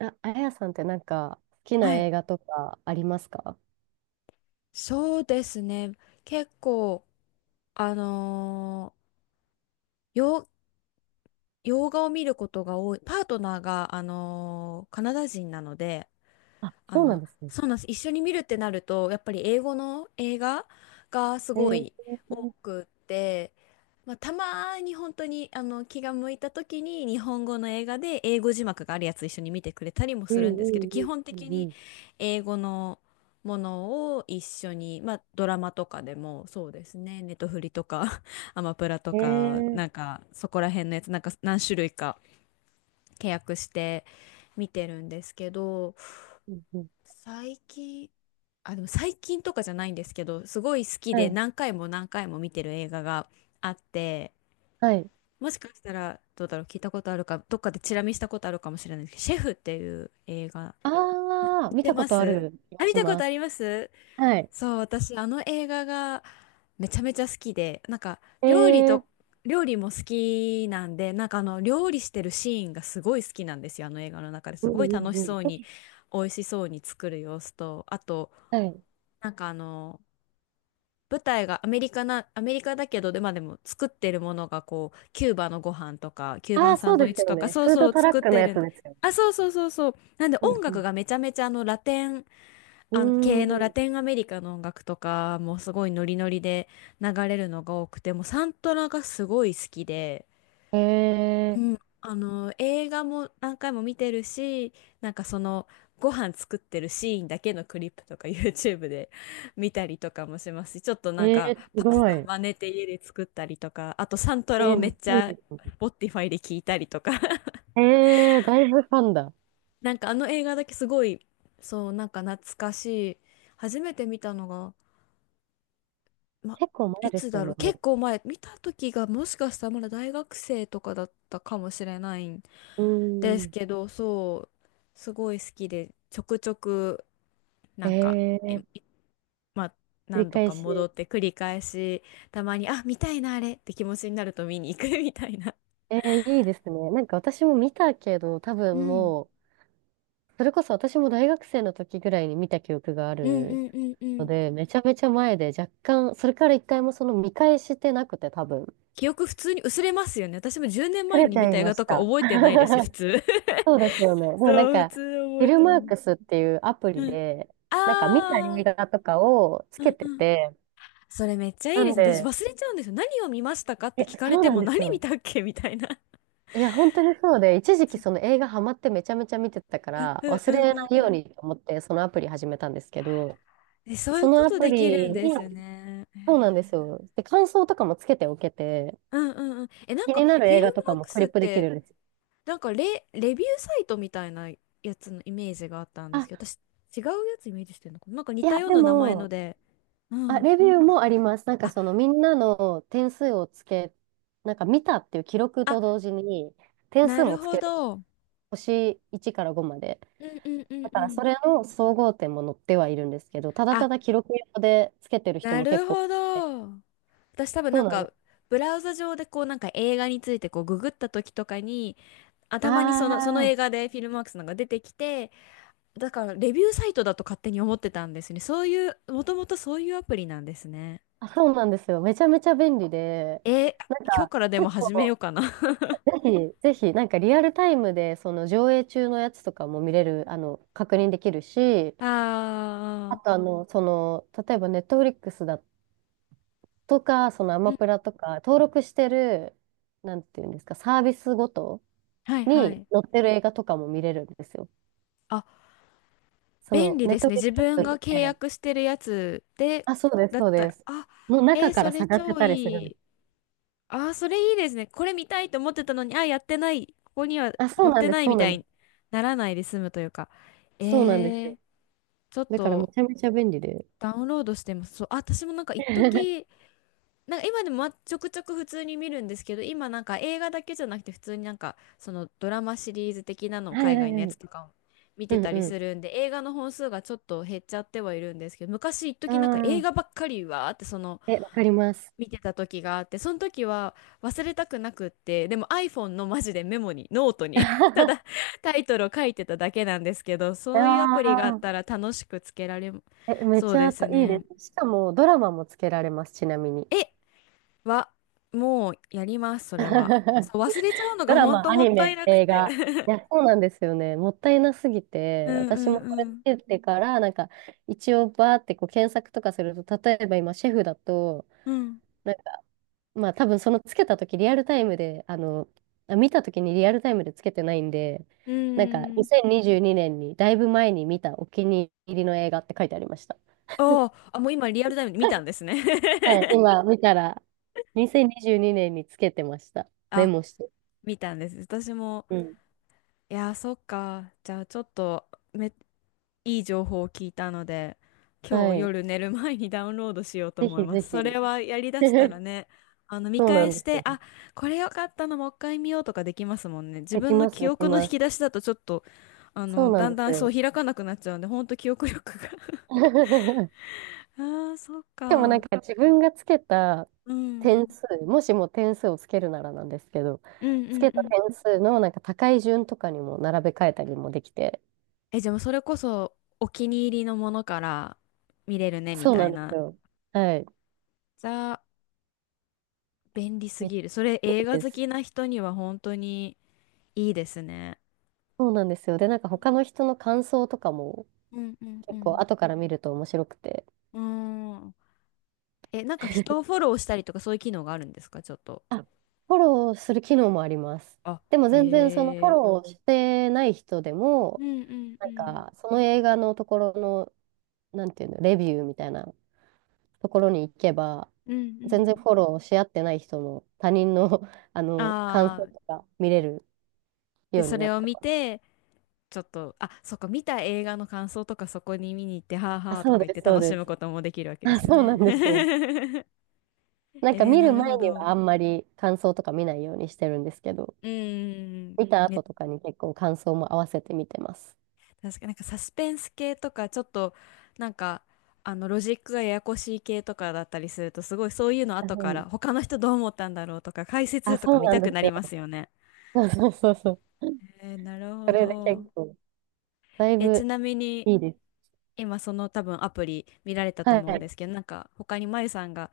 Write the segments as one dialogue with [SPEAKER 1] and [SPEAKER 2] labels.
[SPEAKER 1] あやさんってなんか好きな
[SPEAKER 2] はい。
[SPEAKER 1] 映画とかありますか？
[SPEAKER 2] そうですね。結構、あのー、洋、洋画を見ることが多い。パートナーが、カナダ人なので、
[SPEAKER 1] あ、
[SPEAKER 2] あ
[SPEAKER 1] そうなん
[SPEAKER 2] の、
[SPEAKER 1] ですね。
[SPEAKER 2] そうなんです。一緒に見るってなると、やっぱり英語の映画がす
[SPEAKER 1] え
[SPEAKER 2] ご
[SPEAKER 1] ー、
[SPEAKER 2] い多くって、まあ、たまに本当に気が向いた時に日本語の映画で英語字幕があるやつ一緒に見てくれたりも
[SPEAKER 1] う
[SPEAKER 2] す
[SPEAKER 1] ん
[SPEAKER 2] るんですけど、基本
[SPEAKER 1] う
[SPEAKER 2] 的
[SPEAKER 1] んう
[SPEAKER 2] に
[SPEAKER 1] ん
[SPEAKER 2] 英語のものを一緒に、まあ、ドラマとかでもそうですね、ネトフリとか アマプラと
[SPEAKER 1] う
[SPEAKER 2] か、
[SPEAKER 1] ん。
[SPEAKER 2] なんかそこら辺のやつ、なんか何種類か契約して見てるんですけど、
[SPEAKER 1] うんうん。
[SPEAKER 2] 最近、あ、でも最近とかじゃないんですけど、すごい好き
[SPEAKER 1] は
[SPEAKER 2] で
[SPEAKER 1] い。
[SPEAKER 2] 何回も何回も見てる映画があって、
[SPEAKER 1] はい。
[SPEAKER 2] もしかしたらどうだろう、聞いたことあるか、どっかでチラ見したことあるかもしれないですけど、シェフっていう映画、
[SPEAKER 1] ああ、
[SPEAKER 2] 見
[SPEAKER 1] 見
[SPEAKER 2] て
[SPEAKER 1] たこ
[SPEAKER 2] ま
[SPEAKER 1] とあ
[SPEAKER 2] す？
[SPEAKER 1] る気
[SPEAKER 2] あ、
[SPEAKER 1] が
[SPEAKER 2] 見
[SPEAKER 1] し
[SPEAKER 2] たこ
[SPEAKER 1] ま
[SPEAKER 2] とあ
[SPEAKER 1] す。
[SPEAKER 2] ります。
[SPEAKER 1] はい。
[SPEAKER 2] そう、私、あの映画がめちゃめちゃ好きで、なんか
[SPEAKER 1] え
[SPEAKER 2] 料理
[SPEAKER 1] ー、
[SPEAKER 2] と、料理も好きなんで、なんかあの料理してるシーンがすごい好きなんですよ、あの映画の中で
[SPEAKER 1] う
[SPEAKER 2] す
[SPEAKER 1] ん
[SPEAKER 2] ごい
[SPEAKER 1] うん
[SPEAKER 2] 楽し
[SPEAKER 1] う
[SPEAKER 2] そう
[SPEAKER 1] ん。
[SPEAKER 2] に。美味しそうに作る様子と、あと
[SPEAKER 1] はい。
[SPEAKER 2] なんか舞台がアメリカだけど、で、まあでも作ってるものがこう、キューバのご飯とか、キューバ
[SPEAKER 1] あ
[SPEAKER 2] ン
[SPEAKER 1] あ、
[SPEAKER 2] サ
[SPEAKER 1] そ
[SPEAKER 2] ン
[SPEAKER 1] う
[SPEAKER 2] ドイ
[SPEAKER 1] で
[SPEAKER 2] ッ
[SPEAKER 1] す
[SPEAKER 2] チ
[SPEAKER 1] よ
[SPEAKER 2] とか、
[SPEAKER 1] ね。
[SPEAKER 2] そう
[SPEAKER 1] フー
[SPEAKER 2] そ
[SPEAKER 1] ド
[SPEAKER 2] う
[SPEAKER 1] トラッ
[SPEAKER 2] 作っ
[SPEAKER 1] クの
[SPEAKER 2] て
[SPEAKER 1] や
[SPEAKER 2] る
[SPEAKER 1] つ
[SPEAKER 2] んで、
[SPEAKER 1] ですよね。
[SPEAKER 2] あ、そうそうそうそう。なんで
[SPEAKER 1] う
[SPEAKER 2] 音楽
[SPEAKER 1] ん
[SPEAKER 2] がめちゃめちゃラテン、
[SPEAKER 1] うん。う
[SPEAKER 2] 系のラ
[SPEAKER 1] ーん。
[SPEAKER 2] テンアメリカの音楽とかもうすごいノリノリで流れるのが多くて、もうサントラがすごい好きで、うん、
[SPEAKER 1] え
[SPEAKER 2] あの映画も何回も見てるしなんかそのご飯作ってるシーンだけのクリップとか YouTube で 見たりとかもしますし、ちょっと
[SPEAKER 1] ー、
[SPEAKER 2] なんか
[SPEAKER 1] えす
[SPEAKER 2] パス
[SPEAKER 1] ごい。
[SPEAKER 2] タ真似て家で作ったりとか、あとサントラをめ
[SPEAKER 1] めっ
[SPEAKER 2] っ
[SPEAKER 1] ち
[SPEAKER 2] ち
[SPEAKER 1] ゃいい
[SPEAKER 2] ゃ
[SPEAKER 1] ですね。
[SPEAKER 2] Spotify で聞いたりとか。
[SPEAKER 1] だいぶファンだ。
[SPEAKER 2] なんかあの映画だけすごい、そう、なんか懐かしい。初めて見たのが、ま、
[SPEAKER 1] 結構前
[SPEAKER 2] い
[SPEAKER 1] で
[SPEAKER 2] つ
[SPEAKER 1] すよ
[SPEAKER 2] だろ
[SPEAKER 1] ね、
[SPEAKER 2] う、結
[SPEAKER 1] も
[SPEAKER 2] 構前、見た時がもしかしたらまだ大学生とかだったかもしれない
[SPEAKER 1] う。う
[SPEAKER 2] です
[SPEAKER 1] ーん。
[SPEAKER 2] けど、そう、すごい好きで、ちょくちょく、
[SPEAKER 1] え
[SPEAKER 2] なんか、え、
[SPEAKER 1] ー
[SPEAKER 2] まあ、
[SPEAKER 1] 繰り
[SPEAKER 2] 何度
[SPEAKER 1] 返
[SPEAKER 2] か戻
[SPEAKER 1] し。
[SPEAKER 2] って繰り返し、たまに、あ、見たいな、あれって気持ちになると見に行く みたいな。
[SPEAKER 1] いいですね。なんか私も見たけど、多
[SPEAKER 2] う
[SPEAKER 1] 分
[SPEAKER 2] ん
[SPEAKER 1] もう、それこそ私も大学生の時ぐらいに見た記憶があ
[SPEAKER 2] うん
[SPEAKER 1] る
[SPEAKER 2] うんうんう
[SPEAKER 1] の
[SPEAKER 2] ん。
[SPEAKER 1] で、めちゃめちゃ前で若干、それから一回もその見返してなくて多分。
[SPEAKER 2] 記憶普通に薄れますよね。私も10年
[SPEAKER 1] さ
[SPEAKER 2] 前
[SPEAKER 1] れ
[SPEAKER 2] に
[SPEAKER 1] ち
[SPEAKER 2] 見
[SPEAKER 1] ゃい
[SPEAKER 2] た映
[SPEAKER 1] ま
[SPEAKER 2] 画と
[SPEAKER 1] し
[SPEAKER 2] か
[SPEAKER 1] た。
[SPEAKER 2] 覚えてないです、普通。
[SPEAKER 1] そうですよね。で もなん
[SPEAKER 2] そう、普
[SPEAKER 1] か、
[SPEAKER 2] 通
[SPEAKER 1] フ
[SPEAKER 2] 覚
[SPEAKER 1] ィ
[SPEAKER 2] え
[SPEAKER 1] ル
[SPEAKER 2] て
[SPEAKER 1] マ
[SPEAKER 2] な
[SPEAKER 1] ー
[SPEAKER 2] い。
[SPEAKER 1] クスっていうアプリ
[SPEAKER 2] うん。
[SPEAKER 1] で、なんか見た映
[SPEAKER 2] あー、
[SPEAKER 1] 画とかをつ
[SPEAKER 2] う
[SPEAKER 1] け
[SPEAKER 2] ん
[SPEAKER 1] て
[SPEAKER 2] うん。
[SPEAKER 1] て、
[SPEAKER 2] それめっちゃい
[SPEAKER 1] な
[SPEAKER 2] いで
[SPEAKER 1] ん
[SPEAKER 2] すね。私
[SPEAKER 1] で、
[SPEAKER 2] 忘れちゃうんですよ。何を見ましたかって聞かれ
[SPEAKER 1] そう
[SPEAKER 2] て
[SPEAKER 1] なん
[SPEAKER 2] も
[SPEAKER 1] で
[SPEAKER 2] 何
[SPEAKER 1] す
[SPEAKER 2] 見
[SPEAKER 1] よ。
[SPEAKER 2] たっけみたいな。
[SPEAKER 1] いや、本当にそうで、一 時期
[SPEAKER 2] そ
[SPEAKER 1] その
[SPEAKER 2] う、
[SPEAKER 1] 映画ハマってめちゃめちゃ見てたか
[SPEAKER 2] うん
[SPEAKER 1] ら、
[SPEAKER 2] うん
[SPEAKER 1] 忘
[SPEAKER 2] う
[SPEAKER 1] れ
[SPEAKER 2] んう
[SPEAKER 1] な
[SPEAKER 2] ん
[SPEAKER 1] い
[SPEAKER 2] う
[SPEAKER 1] よう
[SPEAKER 2] ん。
[SPEAKER 1] にと思ってそのアプリ始めたんですけど、
[SPEAKER 2] え、そうい
[SPEAKER 1] そ
[SPEAKER 2] う
[SPEAKER 1] の
[SPEAKER 2] こ
[SPEAKER 1] ア
[SPEAKER 2] と
[SPEAKER 1] プ
[SPEAKER 2] できる
[SPEAKER 1] リ
[SPEAKER 2] んで
[SPEAKER 1] に、
[SPEAKER 2] すね。え
[SPEAKER 1] そうな
[SPEAKER 2] ー、
[SPEAKER 1] んですよ。で、感想とかもつけておけて、
[SPEAKER 2] うんうんうん。え、なん
[SPEAKER 1] 気
[SPEAKER 2] か、
[SPEAKER 1] にな
[SPEAKER 2] フ
[SPEAKER 1] る
[SPEAKER 2] ィ
[SPEAKER 1] 映
[SPEAKER 2] ル
[SPEAKER 1] 画と
[SPEAKER 2] マ
[SPEAKER 1] か
[SPEAKER 2] ー
[SPEAKER 1] も
[SPEAKER 2] ク
[SPEAKER 1] ク
[SPEAKER 2] ス
[SPEAKER 1] リッ
[SPEAKER 2] っ
[SPEAKER 1] プできる
[SPEAKER 2] て、
[SPEAKER 1] んです。
[SPEAKER 2] なんかレビューサイトみたいなやつのイメージがあったんですけ
[SPEAKER 1] あ、
[SPEAKER 2] ど、私、違うやつイメージしてるのかな、なんか似
[SPEAKER 1] い
[SPEAKER 2] た
[SPEAKER 1] や、
[SPEAKER 2] よう
[SPEAKER 1] で
[SPEAKER 2] な名前の
[SPEAKER 1] も、
[SPEAKER 2] で。う
[SPEAKER 1] あ、
[SPEAKER 2] ん。
[SPEAKER 1] レビューもあります。なんか
[SPEAKER 2] あ、
[SPEAKER 1] そのみんなの点数をつけ、なんか見たっていう記録
[SPEAKER 2] あ、
[SPEAKER 1] と同時に、点
[SPEAKER 2] な
[SPEAKER 1] 数も
[SPEAKER 2] る
[SPEAKER 1] つけ
[SPEAKER 2] ほ
[SPEAKER 1] る。
[SPEAKER 2] ど。うん
[SPEAKER 1] 星1から5まで。
[SPEAKER 2] うんうん
[SPEAKER 1] だ
[SPEAKER 2] う
[SPEAKER 1] からそ
[SPEAKER 2] ん。
[SPEAKER 1] れの総合点も載ってはいるんですけど、ただ
[SPEAKER 2] あ、
[SPEAKER 1] ただ記録用でつけてる人
[SPEAKER 2] な
[SPEAKER 1] も結
[SPEAKER 2] る
[SPEAKER 1] 構、
[SPEAKER 2] ほど。私多分
[SPEAKER 1] そ
[SPEAKER 2] な
[SPEAKER 1] う
[SPEAKER 2] ん
[SPEAKER 1] なんで
[SPEAKER 2] か、
[SPEAKER 1] す。
[SPEAKER 2] ブラウザ上でこうなんか映画についてこうググった時とかに、あ、
[SPEAKER 1] あ
[SPEAKER 2] たまにその
[SPEAKER 1] ー、
[SPEAKER 2] 映画でフィルマークスなんか出てきて、だからレビューサイトだと勝手に思ってたんですね。そういう、もともとそういうアプリなんですね。
[SPEAKER 1] あ、そうなんですよ。めちゃめちゃ便利で、
[SPEAKER 2] えー、今日からでも
[SPEAKER 1] 結
[SPEAKER 2] 始めよう
[SPEAKER 1] 構、
[SPEAKER 2] かな。
[SPEAKER 1] ぜひ、ぜひ、なんかリアルタイムで、その上映中のやつとかも見れる、あの、確認できるし、あ
[SPEAKER 2] あ
[SPEAKER 1] と、あの、その、例えばネットフリックスだとか、そのア
[SPEAKER 2] ー、う
[SPEAKER 1] マ
[SPEAKER 2] ん、
[SPEAKER 1] プラとか、登録してる、なんていうんですか、サービスごと
[SPEAKER 2] はいは
[SPEAKER 1] に
[SPEAKER 2] い。
[SPEAKER 1] 載ってる映画とかも見れるんですよ。
[SPEAKER 2] あ、
[SPEAKER 1] そ
[SPEAKER 2] 便
[SPEAKER 1] の、
[SPEAKER 2] 利
[SPEAKER 1] ネ
[SPEAKER 2] で
[SPEAKER 1] ッ
[SPEAKER 2] す
[SPEAKER 1] ト
[SPEAKER 2] ね。
[SPEAKER 1] フリッ
[SPEAKER 2] 自
[SPEAKER 1] ク
[SPEAKER 2] 分
[SPEAKER 1] ス
[SPEAKER 2] が
[SPEAKER 1] っ
[SPEAKER 2] 契
[SPEAKER 1] て、
[SPEAKER 2] 約してるやつで、
[SPEAKER 1] あ、そうです、
[SPEAKER 2] だっ
[SPEAKER 1] そう
[SPEAKER 2] た
[SPEAKER 1] で
[SPEAKER 2] ら、
[SPEAKER 1] す。
[SPEAKER 2] あ、
[SPEAKER 1] の
[SPEAKER 2] え
[SPEAKER 1] 中
[SPEAKER 2] ー、
[SPEAKER 1] か
[SPEAKER 2] そ
[SPEAKER 1] ら
[SPEAKER 2] れ
[SPEAKER 1] 探せ
[SPEAKER 2] 超
[SPEAKER 1] たりするん
[SPEAKER 2] い
[SPEAKER 1] で
[SPEAKER 2] い。
[SPEAKER 1] す。
[SPEAKER 2] あー、それいいですね。これ見たいと思ってたのに、あ、やってない。ここには
[SPEAKER 1] あ、そ
[SPEAKER 2] 載
[SPEAKER 1] う
[SPEAKER 2] っ
[SPEAKER 1] なん
[SPEAKER 2] て
[SPEAKER 1] で
[SPEAKER 2] な
[SPEAKER 1] す、
[SPEAKER 2] い
[SPEAKER 1] そ
[SPEAKER 2] み
[SPEAKER 1] うな
[SPEAKER 2] た
[SPEAKER 1] んで
[SPEAKER 2] い
[SPEAKER 1] す。
[SPEAKER 2] にならないで済むというか。え
[SPEAKER 1] そうなんですよ。
[SPEAKER 2] ー、ちょっ
[SPEAKER 1] だからめ
[SPEAKER 2] と
[SPEAKER 1] ちゃめちゃ便利で。
[SPEAKER 2] ダウンロードしてます。そう、あ、私もなんか一時、
[SPEAKER 1] は
[SPEAKER 2] なんか今でもまちょくちょく普通に見るんですけど、今なんか映画だけじゃなくて普通になんかそのドラマシリーズ的なの
[SPEAKER 1] い
[SPEAKER 2] を
[SPEAKER 1] はい
[SPEAKER 2] 海
[SPEAKER 1] は
[SPEAKER 2] 外のやつ
[SPEAKER 1] い。
[SPEAKER 2] とかを見
[SPEAKER 1] う
[SPEAKER 2] て
[SPEAKER 1] ん
[SPEAKER 2] たり
[SPEAKER 1] うん。
[SPEAKER 2] するんで、映画の本数がちょっと減っちゃってはいるんですけど、昔一
[SPEAKER 1] あ
[SPEAKER 2] 時なんか映
[SPEAKER 1] あ、
[SPEAKER 2] 画ばっかりわーってその
[SPEAKER 1] わかります。
[SPEAKER 2] 見てた時があって、その時は忘れたくなくって、でも iPhone のマジでメモに、ノート に た
[SPEAKER 1] あ
[SPEAKER 2] だタイトルを書いてただけなんですけど、そういうアプリがあっ
[SPEAKER 1] あ、
[SPEAKER 2] たら楽しくつけられ、
[SPEAKER 1] め
[SPEAKER 2] そう
[SPEAKER 1] ち
[SPEAKER 2] で
[SPEAKER 1] ゃ
[SPEAKER 2] す
[SPEAKER 1] たいい
[SPEAKER 2] ね。
[SPEAKER 1] です。しかもドラマもつけられます、ちなみに。
[SPEAKER 2] え、は、もうやります、それは。そう、忘れちゃうの
[SPEAKER 1] ド
[SPEAKER 2] が
[SPEAKER 1] ラ
[SPEAKER 2] 本
[SPEAKER 1] マ、
[SPEAKER 2] 当
[SPEAKER 1] ア
[SPEAKER 2] も
[SPEAKER 1] ニ
[SPEAKER 2] ったい
[SPEAKER 1] メ、
[SPEAKER 2] なく
[SPEAKER 1] 映画。
[SPEAKER 2] て。
[SPEAKER 1] い や、そうなんですよね。もったいなすぎ
[SPEAKER 2] う
[SPEAKER 1] て、
[SPEAKER 2] ん
[SPEAKER 1] 私もこ
[SPEAKER 2] う
[SPEAKER 1] れ
[SPEAKER 2] ん
[SPEAKER 1] つけてから、なんか、一応バーってこう検索とかすると、例えば今、シェフだと、
[SPEAKER 2] うん。うん。
[SPEAKER 1] まあ多分そのつけた時リアルタイムで、あの、あ見た時にリアルタイムでつけてないんで、
[SPEAKER 2] う
[SPEAKER 1] なんか
[SPEAKER 2] ーん。
[SPEAKER 1] 2022年にじゅうにねんにだいぶ前に見たお気に入りの映画って書いてありました。
[SPEAKER 2] おー、あ、もう今リアルタイムに見たんですね。
[SPEAKER 1] はい、今見たら2022年にじゅうにねんにつけてました。メ
[SPEAKER 2] あ、
[SPEAKER 1] モして。
[SPEAKER 2] 見たんです。私も。
[SPEAKER 1] うん。
[SPEAKER 2] いやー、そっか。じゃあ、ちょっといい情報を聞いたので、今
[SPEAKER 1] は
[SPEAKER 2] 日
[SPEAKER 1] い。
[SPEAKER 2] 夜寝る前にダウンロードしようと
[SPEAKER 1] ぜ
[SPEAKER 2] 思い
[SPEAKER 1] ひ
[SPEAKER 2] ま
[SPEAKER 1] ぜ
[SPEAKER 2] す。
[SPEAKER 1] ひ。
[SPEAKER 2] それはやりだしたら ね、見
[SPEAKER 1] そうな
[SPEAKER 2] 返
[SPEAKER 1] んで
[SPEAKER 2] し
[SPEAKER 1] す
[SPEAKER 2] て、
[SPEAKER 1] よ。
[SPEAKER 2] あ、これ良かったのもう一回見ようとかできますもんね。自
[SPEAKER 1] でき
[SPEAKER 2] 分の
[SPEAKER 1] ます、
[SPEAKER 2] 記
[SPEAKER 1] でき
[SPEAKER 2] 憶の引
[SPEAKER 1] ます。
[SPEAKER 2] き出しだとちょっと、
[SPEAKER 1] そうなん
[SPEAKER 2] だ
[SPEAKER 1] で
[SPEAKER 2] んだ
[SPEAKER 1] す
[SPEAKER 2] んそう
[SPEAKER 1] よ。
[SPEAKER 2] 開かなくなっちゃうんで、ほんと記憶力が。 ああ、そっ
[SPEAKER 1] でもなん
[SPEAKER 2] か。
[SPEAKER 1] か自分がつけた
[SPEAKER 2] うん。う
[SPEAKER 1] 点
[SPEAKER 2] ん
[SPEAKER 1] 数、もしも点数をつけるならなんですけど、
[SPEAKER 2] うん
[SPEAKER 1] つけ
[SPEAKER 2] う
[SPEAKER 1] た
[SPEAKER 2] ん。
[SPEAKER 1] 点数のなんか高い順とかにも並べ替えたりもできて、
[SPEAKER 2] え、じゃあもうそれこそお気に入りのものから見れるね、み
[SPEAKER 1] そう
[SPEAKER 2] た
[SPEAKER 1] な
[SPEAKER 2] い
[SPEAKER 1] んです
[SPEAKER 2] な。
[SPEAKER 1] よ。はい。
[SPEAKER 2] じゃあ、便利す
[SPEAKER 1] めっち
[SPEAKER 2] ぎる。それ
[SPEAKER 1] ゃい
[SPEAKER 2] 映画
[SPEAKER 1] いで
[SPEAKER 2] 好
[SPEAKER 1] す。
[SPEAKER 2] きな人には本当にいいですね。
[SPEAKER 1] そうなんですよ。で、なんか他の人の感想とかも
[SPEAKER 2] うんうんう
[SPEAKER 1] 結構
[SPEAKER 2] ん。
[SPEAKER 1] 後から見ると面白くて、
[SPEAKER 2] うーん。え、なんか人をフォローしたりとかそういう機能があるんですか、ちょっと。
[SPEAKER 1] あ、フォローする機能もあります。
[SPEAKER 2] あ、
[SPEAKER 1] でも全然そのフォ
[SPEAKER 2] へえ。
[SPEAKER 1] ローしてない人で
[SPEAKER 2] う
[SPEAKER 1] も、
[SPEAKER 2] んうん
[SPEAKER 1] な
[SPEAKER 2] う
[SPEAKER 1] ん
[SPEAKER 2] ん。
[SPEAKER 1] かその映画のところの、なんていうの、レビューみたいなところに行けば、
[SPEAKER 2] うんう
[SPEAKER 1] 全然
[SPEAKER 2] ん。
[SPEAKER 1] フォローし合ってない人も他人の、あの感
[SPEAKER 2] あ
[SPEAKER 1] 想
[SPEAKER 2] あ、
[SPEAKER 1] とか見れる
[SPEAKER 2] で、
[SPEAKER 1] よう
[SPEAKER 2] そ
[SPEAKER 1] にな
[SPEAKER 2] れ
[SPEAKER 1] っ
[SPEAKER 2] を
[SPEAKER 1] た
[SPEAKER 2] 見
[SPEAKER 1] から。
[SPEAKER 2] て、ちょっと、あ、そっか、見た映画の感想とかそこに見に行って、はあ
[SPEAKER 1] あ、
[SPEAKER 2] はあと
[SPEAKER 1] そう
[SPEAKER 2] か言っ
[SPEAKER 1] で
[SPEAKER 2] て
[SPEAKER 1] す、そう
[SPEAKER 2] 楽し
[SPEAKER 1] で
[SPEAKER 2] む
[SPEAKER 1] す。
[SPEAKER 2] こともできるわけで
[SPEAKER 1] あ、
[SPEAKER 2] すよ
[SPEAKER 1] そうな
[SPEAKER 2] ね。
[SPEAKER 1] んですよ。なんか
[SPEAKER 2] えー、
[SPEAKER 1] 見
[SPEAKER 2] な
[SPEAKER 1] る
[SPEAKER 2] るほ
[SPEAKER 1] 前には
[SPEAKER 2] ど。
[SPEAKER 1] あんまり感想とか見ないようにしてるんですけど、
[SPEAKER 2] うんうんうん。
[SPEAKER 1] 見た後
[SPEAKER 2] ね、
[SPEAKER 1] とかに結構感想も合わせて見てます。
[SPEAKER 2] 確かになんかサスペンス系とかちょっとなんかロジックがややこしい系とかだったりするとすごいそういうの
[SPEAKER 1] あ、
[SPEAKER 2] 後か
[SPEAKER 1] う
[SPEAKER 2] ら
[SPEAKER 1] ん、
[SPEAKER 2] 他の人どう思ったんだろうとか解
[SPEAKER 1] あ、
[SPEAKER 2] 説と
[SPEAKER 1] そ
[SPEAKER 2] か
[SPEAKER 1] う
[SPEAKER 2] 見
[SPEAKER 1] な
[SPEAKER 2] た
[SPEAKER 1] んで
[SPEAKER 2] くな
[SPEAKER 1] す
[SPEAKER 2] り
[SPEAKER 1] よ。
[SPEAKER 2] ますよね。
[SPEAKER 1] そうそうそうそう。
[SPEAKER 2] えー、なる
[SPEAKER 1] そ
[SPEAKER 2] ほ
[SPEAKER 1] れで
[SPEAKER 2] ど。
[SPEAKER 1] 結構、だい
[SPEAKER 2] え、ち
[SPEAKER 1] ぶ
[SPEAKER 2] なみに
[SPEAKER 1] いいです。
[SPEAKER 2] 今その多分アプリ見られたと
[SPEAKER 1] は
[SPEAKER 2] 思うんで
[SPEAKER 1] い。
[SPEAKER 2] すけど、なんか他にまゆさんが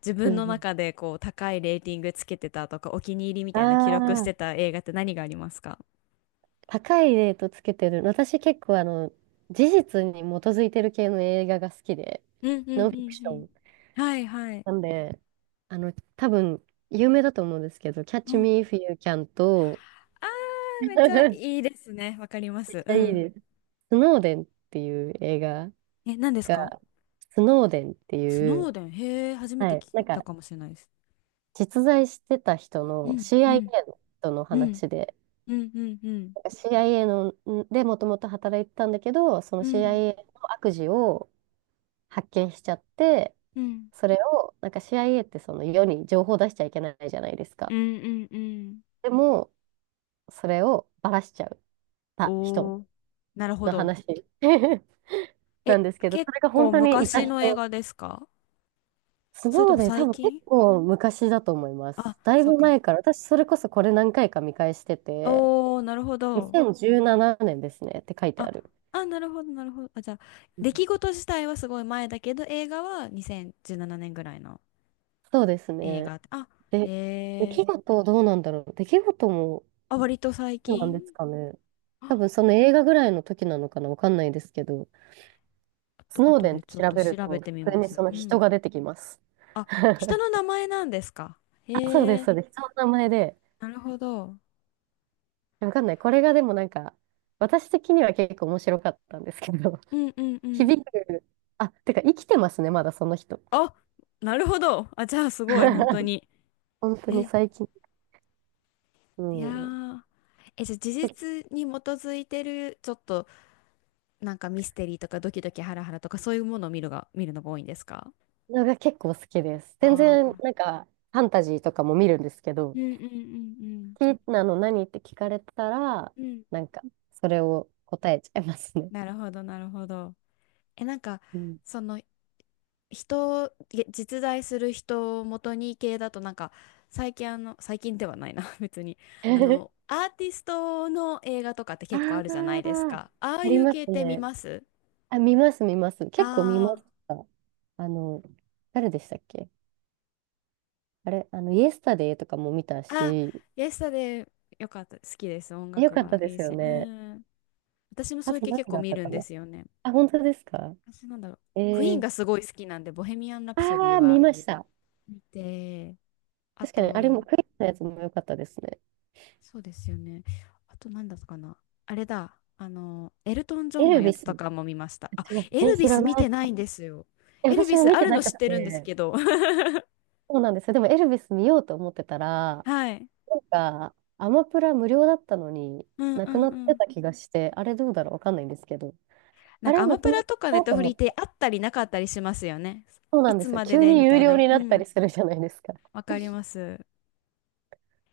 [SPEAKER 2] 自
[SPEAKER 1] う
[SPEAKER 2] 分
[SPEAKER 1] ん
[SPEAKER 2] の
[SPEAKER 1] うん、
[SPEAKER 2] 中でこう高いレーティングつけてたとかお気に入りみ
[SPEAKER 1] あ
[SPEAKER 2] たいな記録して
[SPEAKER 1] あ。
[SPEAKER 2] た映画って何がありますか？
[SPEAKER 1] 高いレートつけてる。私結構あの、事実に基づいてる系の映画が好きで、
[SPEAKER 2] うんう
[SPEAKER 1] ノ
[SPEAKER 2] ん
[SPEAKER 1] ン
[SPEAKER 2] う
[SPEAKER 1] フィク
[SPEAKER 2] ん
[SPEAKER 1] シ
[SPEAKER 2] う
[SPEAKER 1] ョ
[SPEAKER 2] ん。
[SPEAKER 1] ン。
[SPEAKER 2] はいはい。
[SPEAKER 1] なんで、あの、多分、有名だと思うんですけど、
[SPEAKER 2] う
[SPEAKER 1] Catch
[SPEAKER 2] ん、
[SPEAKER 1] Me If You Can と、
[SPEAKER 2] あー、めっちゃ いいですね。わかりま
[SPEAKER 1] めっ
[SPEAKER 2] す。
[SPEAKER 1] ち
[SPEAKER 2] う
[SPEAKER 1] ゃいい
[SPEAKER 2] ん。
[SPEAKER 1] です。スノーデンっていう映画
[SPEAKER 2] え、何ですか？
[SPEAKER 1] が、スノーデンって
[SPEAKER 2] ス
[SPEAKER 1] い
[SPEAKER 2] ノー
[SPEAKER 1] う、
[SPEAKER 2] デン。へえ、初めて
[SPEAKER 1] はい、
[SPEAKER 2] 聞
[SPEAKER 1] なん
[SPEAKER 2] いた
[SPEAKER 1] か、
[SPEAKER 2] かもしれないです。
[SPEAKER 1] 実在してた人
[SPEAKER 2] う
[SPEAKER 1] の
[SPEAKER 2] ん、うん、
[SPEAKER 1] CIA の人の
[SPEAKER 2] うん、
[SPEAKER 1] 話で、
[SPEAKER 2] うん、うん、うん、
[SPEAKER 1] なんか CIA の、んでもともと働いてたんだけど、その
[SPEAKER 2] うん、
[SPEAKER 1] CIA の悪事を、発見しちゃって、
[SPEAKER 2] うん、
[SPEAKER 1] それを、なんか CIA ってその世に情報出しちゃいけないじゃないです
[SPEAKER 2] う
[SPEAKER 1] か。
[SPEAKER 2] ん、うんうん。
[SPEAKER 1] でも、それをばらしちゃった人
[SPEAKER 2] おー、なるほ
[SPEAKER 1] の
[SPEAKER 2] ど。
[SPEAKER 1] 話 な
[SPEAKER 2] え、
[SPEAKER 1] んですけど、
[SPEAKER 2] 結
[SPEAKER 1] それが
[SPEAKER 2] 構
[SPEAKER 1] 本当にいた
[SPEAKER 2] 昔の映
[SPEAKER 1] 人。
[SPEAKER 2] 画ですか、
[SPEAKER 1] ス
[SPEAKER 2] それと
[SPEAKER 1] ノー
[SPEAKER 2] も
[SPEAKER 1] デン多
[SPEAKER 2] 最
[SPEAKER 1] 分結
[SPEAKER 2] 近？
[SPEAKER 1] 構昔だと思いま
[SPEAKER 2] あ、
[SPEAKER 1] す。だい
[SPEAKER 2] そう
[SPEAKER 1] ぶ
[SPEAKER 2] か。
[SPEAKER 1] 前から、私それこそこれ何回か見返してて、
[SPEAKER 2] おー、なるほど。
[SPEAKER 1] 2017年ですねって書いて
[SPEAKER 2] あ、
[SPEAKER 1] ある。
[SPEAKER 2] あ、なるほど、なるほど。あ、じゃあ、出来事自体はすごい前だけど、映画は2017年ぐらいの
[SPEAKER 1] そうです
[SPEAKER 2] 映
[SPEAKER 1] ね。
[SPEAKER 2] 画。あ、へ
[SPEAKER 1] で、出
[SPEAKER 2] え、
[SPEAKER 1] 来事どうなんだろう。出来事も
[SPEAKER 2] あ、割と最
[SPEAKER 1] そうなん
[SPEAKER 2] 近。
[SPEAKER 1] ですかね。多
[SPEAKER 2] あ、
[SPEAKER 1] 分その映画ぐらいの時なのかな、わかんないですけど、
[SPEAKER 2] あと、
[SPEAKER 1] スノー
[SPEAKER 2] 後
[SPEAKER 1] デンっ
[SPEAKER 2] で
[SPEAKER 1] て
[SPEAKER 2] ちょっ
[SPEAKER 1] 調
[SPEAKER 2] と
[SPEAKER 1] べる
[SPEAKER 2] 調べ
[SPEAKER 1] と、
[SPEAKER 2] てみ
[SPEAKER 1] 普通
[SPEAKER 2] ま
[SPEAKER 1] に
[SPEAKER 2] す。
[SPEAKER 1] その
[SPEAKER 2] う
[SPEAKER 1] 人
[SPEAKER 2] ん。
[SPEAKER 1] が出てきます。
[SPEAKER 2] あ、人の名 前なんですか？へ
[SPEAKER 1] あ、そうです、
[SPEAKER 2] え、
[SPEAKER 1] そうです。人の名前で、
[SPEAKER 2] なるほど。
[SPEAKER 1] わかんない。これがでもなんか、私的には結構面白かったんですけど、
[SPEAKER 2] う んうんうん。
[SPEAKER 1] 響く、あ、てか生きてますね、まだその人。
[SPEAKER 2] あ、なるほど。あ、じゃあすごい、本当 に。
[SPEAKER 1] 本当に
[SPEAKER 2] え、
[SPEAKER 1] 最近、う
[SPEAKER 2] いや
[SPEAKER 1] ん、
[SPEAKER 2] ー。え、じゃあ事
[SPEAKER 1] け
[SPEAKER 2] 実に基づいてる、ちょっとミステリーとかドキドキハラハラとかそういうものを見るのが多いんですか？
[SPEAKER 1] のが結構好きです。全
[SPEAKER 2] ああー、な
[SPEAKER 1] 然
[SPEAKER 2] る
[SPEAKER 1] なんか、ファンタジーとかも見るんですけ
[SPEAKER 2] う
[SPEAKER 1] ど、
[SPEAKER 2] んうんうん
[SPEAKER 1] 好き、なの、何って聞かれたら、
[SPEAKER 2] うん。うん。
[SPEAKER 1] なんか、それを答えちゃいますね。
[SPEAKER 2] なるほど、なるほど。え、
[SPEAKER 1] うん。
[SPEAKER 2] その、人、実在する人を元に系だと最近あの、最近ではないな 別に。あの、アーティストの映画とかって
[SPEAKER 1] あ
[SPEAKER 2] 結構あるじゃないです
[SPEAKER 1] あ、
[SPEAKER 2] か。ああ
[SPEAKER 1] あ
[SPEAKER 2] い
[SPEAKER 1] り
[SPEAKER 2] う
[SPEAKER 1] ま
[SPEAKER 2] 系
[SPEAKER 1] す
[SPEAKER 2] って見
[SPEAKER 1] ね。
[SPEAKER 2] ます？
[SPEAKER 1] あ、見ます、見ます。結構見ま
[SPEAKER 2] あ
[SPEAKER 1] した。あの、誰でしたっけ？あれ、あの、イエスタデイとかも見た
[SPEAKER 2] あー、あ、
[SPEAKER 1] し、
[SPEAKER 2] イエスタで、よかった。好きです。音
[SPEAKER 1] よ
[SPEAKER 2] 楽
[SPEAKER 1] かった
[SPEAKER 2] が
[SPEAKER 1] で
[SPEAKER 2] いい
[SPEAKER 1] すよ
[SPEAKER 2] し。う
[SPEAKER 1] ね。
[SPEAKER 2] ん。私も
[SPEAKER 1] あ
[SPEAKER 2] そういう
[SPEAKER 1] と
[SPEAKER 2] 系
[SPEAKER 1] 何
[SPEAKER 2] 結構
[SPEAKER 1] があっ
[SPEAKER 2] 見
[SPEAKER 1] た
[SPEAKER 2] るん
[SPEAKER 1] か
[SPEAKER 2] で
[SPEAKER 1] な？
[SPEAKER 2] すよね。
[SPEAKER 1] あ、本当ですか？
[SPEAKER 2] 私なんだろう。
[SPEAKER 1] え
[SPEAKER 2] クイーン
[SPEAKER 1] ー、
[SPEAKER 2] がすごい好きなんで、ボヘミアン・ラプソディ
[SPEAKER 1] ああ、見
[SPEAKER 2] は
[SPEAKER 1] ました。
[SPEAKER 2] 見て、あ
[SPEAKER 1] 確かに、あれも
[SPEAKER 2] と、
[SPEAKER 1] クイズのやつも良かったですね。
[SPEAKER 2] そうですよね。あと何だったかな。あれだ。あの、エルトン・ジョ
[SPEAKER 1] エ
[SPEAKER 2] ンの
[SPEAKER 1] ル
[SPEAKER 2] や
[SPEAKER 1] ビ
[SPEAKER 2] つ
[SPEAKER 1] ス。
[SPEAKER 2] とかも見ました。あ、
[SPEAKER 1] 違う。
[SPEAKER 2] エ
[SPEAKER 1] え、
[SPEAKER 2] ル
[SPEAKER 1] 知
[SPEAKER 2] ビ
[SPEAKER 1] ら
[SPEAKER 2] ス見
[SPEAKER 1] ない。
[SPEAKER 2] てないんですよ。
[SPEAKER 1] え、
[SPEAKER 2] エル
[SPEAKER 1] 私
[SPEAKER 2] ビ
[SPEAKER 1] も
[SPEAKER 2] ス
[SPEAKER 1] 見
[SPEAKER 2] あ
[SPEAKER 1] て
[SPEAKER 2] る
[SPEAKER 1] な
[SPEAKER 2] の
[SPEAKER 1] く
[SPEAKER 2] 知ってるんです
[SPEAKER 1] て。
[SPEAKER 2] けど。
[SPEAKER 1] そうなんですよ。でもエルヴィス見ようと思ってたら、
[SPEAKER 2] はい。
[SPEAKER 1] なんか、アマプラ無料だったのに、
[SPEAKER 2] うん
[SPEAKER 1] な
[SPEAKER 2] う
[SPEAKER 1] く
[SPEAKER 2] ん
[SPEAKER 1] な
[SPEAKER 2] う
[SPEAKER 1] って
[SPEAKER 2] ん。
[SPEAKER 1] た気がして、あれどうだろうわかんないんですけど、
[SPEAKER 2] な
[SPEAKER 1] あ
[SPEAKER 2] んか
[SPEAKER 1] れ
[SPEAKER 2] アマ
[SPEAKER 1] なく
[SPEAKER 2] プ
[SPEAKER 1] な
[SPEAKER 2] ラ
[SPEAKER 1] っ
[SPEAKER 2] とかネッ
[SPEAKER 1] た
[SPEAKER 2] ト
[SPEAKER 1] と
[SPEAKER 2] フ
[SPEAKER 1] 思
[SPEAKER 2] リ
[SPEAKER 1] っ
[SPEAKER 2] っ
[SPEAKER 1] て、
[SPEAKER 2] てあったりなかったりしますよね。
[SPEAKER 1] そうな
[SPEAKER 2] い
[SPEAKER 1] んで
[SPEAKER 2] つ
[SPEAKER 1] すよ。
[SPEAKER 2] まで
[SPEAKER 1] 急
[SPEAKER 2] で
[SPEAKER 1] に
[SPEAKER 2] みた
[SPEAKER 1] 有
[SPEAKER 2] い
[SPEAKER 1] 料
[SPEAKER 2] な。
[SPEAKER 1] に
[SPEAKER 2] う
[SPEAKER 1] なった
[SPEAKER 2] ん。
[SPEAKER 1] りするじゃないですか。
[SPEAKER 2] わかります。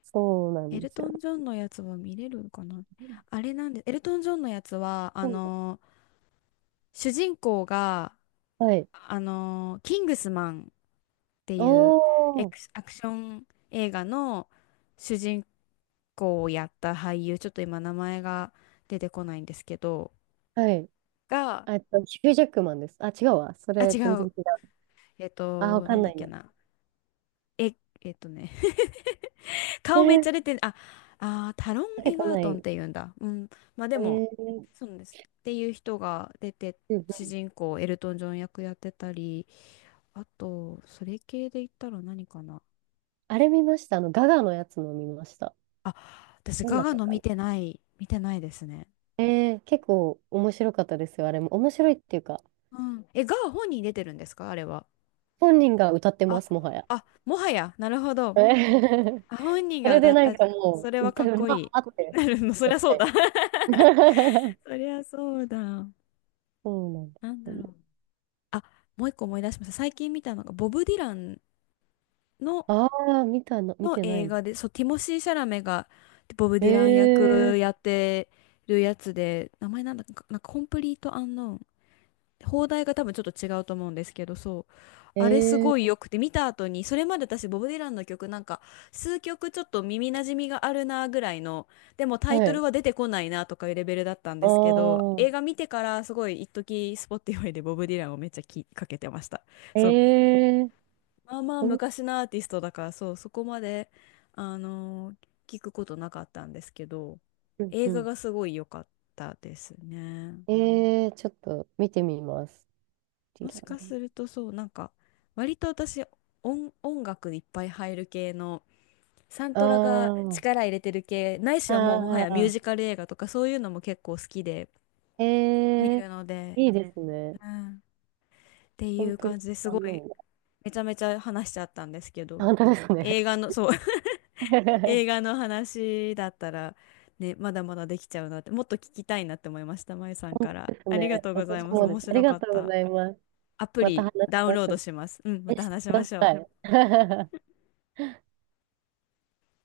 [SPEAKER 1] そうな
[SPEAKER 2] エ
[SPEAKER 1] んで
[SPEAKER 2] ル
[SPEAKER 1] す
[SPEAKER 2] ト
[SPEAKER 1] よ
[SPEAKER 2] ン・ジョ
[SPEAKER 1] ね。
[SPEAKER 2] ンのやつは見れるのかな？あれなんで、エルトン・ジョンのやつは、あ
[SPEAKER 1] う
[SPEAKER 2] の、主人公が、
[SPEAKER 1] ん、はい。
[SPEAKER 2] あの、キングスマンっていうエ
[SPEAKER 1] おー。
[SPEAKER 2] クスアクション映画の主人公をやった俳優、ちょっと今名前が出てこないんですけど、
[SPEAKER 1] はい。
[SPEAKER 2] が、
[SPEAKER 1] ヒュージャックマンです。あ、違うわ。そ
[SPEAKER 2] あ、
[SPEAKER 1] れ
[SPEAKER 2] 違
[SPEAKER 1] 全然
[SPEAKER 2] う。
[SPEAKER 1] 違う。
[SPEAKER 2] えっ
[SPEAKER 1] あ、わ
[SPEAKER 2] と、
[SPEAKER 1] か
[SPEAKER 2] なん
[SPEAKER 1] ん
[SPEAKER 2] だ
[SPEAKER 1] な
[SPEAKER 2] っ
[SPEAKER 1] い
[SPEAKER 2] け
[SPEAKER 1] や。
[SPEAKER 2] な。え、えっとね、
[SPEAKER 1] へ
[SPEAKER 2] 顔めっち
[SPEAKER 1] え、
[SPEAKER 2] ゃ出て、あ、あー、タロン・
[SPEAKER 1] 出て
[SPEAKER 2] エ
[SPEAKER 1] こ
[SPEAKER 2] ガー
[SPEAKER 1] な
[SPEAKER 2] トンっ
[SPEAKER 1] い。
[SPEAKER 2] ていうんだ。うん。まあで
[SPEAKER 1] え
[SPEAKER 2] も、
[SPEAKER 1] ー、
[SPEAKER 2] そうなんです。っていう人が出て、
[SPEAKER 1] うんう
[SPEAKER 2] 主
[SPEAKER 1] ん、
[SPEAKER 2] 人公エルトン・ジョン役やってたり、あと、それ系で言ったら何かな。
[SPEAKER 1] あれ見ました。ガガのやつも見ました。
[SPEAKER 2] あ、私、
[SPEAKER 1] なん
[SPEAKER 2] ガ
[SPEAKER 1] だっ
[SPEAKER 2] ガ
[SPEAKER 1] た
[SPEAKER 2] の
[SPEAKER 1] か。
[SPEAKER 2] 見てない、見てないですね。
[SPEAKER 1] 結構面白かったですよ、あれも。面白いっていうか、
[SPEAKER 2] うん。え、ガガ本人出てるんですかあれは。
[SPEAKER 1] 本人が歌ってま
[SPEAKER 2] あ、
[SPEAKER 1] す、もはや。
[SPEAKER 2] あ、もはや、なるほど。
[SPEAKER 1] えー
[SPEAKER 2] あ、本人
[SPEAKER 1] そ
[SPEAKER 2] が
[SPEAKER 1] れ
[SPEAKER 2] 歌
[SPEAKER 1] で
[SPEAKER 2] っ
[SPEAKER 1] な
[SPEAKER 2] て、
[SPEAKER 1] ん
[SPEAKER 2] あ、
[SPEAKER 1] か
[SPEAKER 2] そ
[SPEAKER 1] も
[SPEAKER 2] れ
[SPEAKER 1] う、
[SPEAKER 2] はか
[SPEAKER 1] 歌
[SPEAKER 2] っ
[SPEAKER 1] う
[SPEAKER 2] こ
[SPEAKER 1] ま
[SPEAKER 2] い
[SPEAKER 1] ーっ
[SPEAKER 2] い。
[SPEAKER 1] て
[SPEAKER 2] なるの、そ
[SPEAKER 1] な
[SPEAKER 2] り
[SPEAKER 1] っ
[SPEAKER 2] ゃ
[SPEAKER 1] ち
[SPEAKER 2] そ
[SPEAKER 1] ゃ
[SPEAKER 2] う
[SPEAKER 1] い
[SPEAKER 2] だ。
[SPEAKER 1] ます。
[SPEAKER 2] そりゃそうだ。
[SPEAKER 1] そうなんで
[SPEAKER 2] なん
[SPEAKER 1] す
[SPEAKER 2] だ
[SPEAKER 1] ね。
[SPEAKER 2] ろう。あ、もう一個思い出しました。最近見たのが、ボブ・ディランの、
[SPEAKER 1] ああ、見たの、見てない
[SPEAKER 2] 映
[SPEAKER 1] の。
[SPEAKER 2] 画で、そう、ティモシー・シャラメが、ボブ・
[SPEAKER 1] え
[SPEAKER 2] ディラン役
[SPEAKER 1] ー、
[SPEAKER 2] やってるやつで、名前なんだっけ、なんか、コンプリート・アンノーン。放題が多分ちょっと違うと思うんですけど、そう。あれすごい
[SPEAKER 1] え
[SPEAKER 2] 良くて、見た後に、それまで私、ボブ・ディランの曲なんか、数曲ちょっと耳なじみがあるなぐらいの、でもタイ
[SPEAKER 1] は
[SPEAKER 2] トル
[SPEAKER 1] い。
[SPEAKER 2] は出てこないなとかいうレベルだったん
[SPEAKER 1] あ
[SPEAKER 2] ですけど、映画見てからすごい一時スポティファイでボブ・ディランをめっちゃきかけてました。
[SPEAKER 1] あ、
[SPEAKER 2] そう。まあまあ
[SPEAKER 1] ほん、
[SPEAKER 2] 昔のアーティストだから、そう、そこまで、あのー聞くことなかったんですけど、
[SPEAKER 1] うん
[SPEAKER 2] 映
[SPEAKER 1] う
[SPEAKER 2] 画
[SPEAKER 1] ん。
[SPEAKER 2] がすごい良かったですね。
[SPEAKER 1] ちょっと見てみます。ティ
[SPEAKER 2] も
[SPEAKER 1] ラ
[SPEAKER 2] しか
[SPEAKER 1] ね。
[SPEAKER 2] するとそう、なんか、割と私、音楽いっぱい入る系の、サン
[SPEAKER 1] あ
[SPEAKER 2] トラが
[SPEAKER 1] あ、
[SPEAKER 2] 力入れてる系、ないしはもうもは
[SPEAKER 1] あ
[SPEAKER 2] やミュー
[SPEAKER 1] あ、
[SPEAKER 2] ジカル映画とかそういうのも結構好きで
[SPEAKER 1] え
[SPEAKER 2] 見
[SPEAKER 1] ー、
[SPEAKER 2] るので、
[SPEAKER 1] いいですね。
[SPEAKER 2] うん、って
[SPEAKER 1] コ
[SPEAKER 2] い
[SPEAKER 1] ン
[SPEAKER 2] う
[SPEAKER 1] プリ、
[SPEAKER 2] 感じです
[SPEAKER 1] あ
[SPEAKER 2] ごい、
[SPEAKER 1] の、
[SPEAKER 2] めちゃめちゃ話しちゃったんですけど、
[SPEAKER 1] 本当ですね。
[SPEAKER 2] 映画の、そう 映 画の話だったら、ね、まだまだできちゃうなって、もっと聞きたいなって思いました、まゆさん
[SPEAKER 1] 本
[SPEAKER 2] か
[SPEAKER 1] 当
[SPEAKER 2] ら。
[SPEAKER 1] です
[SPEAKER 2] ありが
[SPEAKER 1] ね。
[SPEAKER 2] とうござい
[SPEAKER 1] 私
[SPEAKER 2] ます。
[SPEAKER 1] もで
[SPEAKER 2] 面
[SPEAKER 1] す。あり
[SPEAKER 2] 白
[SPEAKER 1] が
[SPEAKER 2] かっ
[SPEAKER 1] とうご
[SPEAKER 2] た。
[SPEAKER 1] ざいます。
[SPEAKER 2] アプ
[SPEAKER 1] また話
[SPEAKER 2] リ
[SPEAKER 1] し
[SPEAKER 2] ダウン
[SPEAKER 1] ま
[SPEAKER 2] ロー
[SPEAKER 1] しょ
[SPEAKER 2] ド
[SPEAKER 1] う。
[SPEAKER 2] します。うん、ま
[SPEAKER 1] え、
[SPEAKER 2] た
[SPEAKER 1] して
[SPEAKER 2] 話し
[SPEAKER 1] く
[SPEAKER 2] ま
[SPEAKER 1] だ
[SPEAKER 2] し
[SPEAKER 1] さ
[SPEAKER 2] ょう。
[SPEAKER 1] い。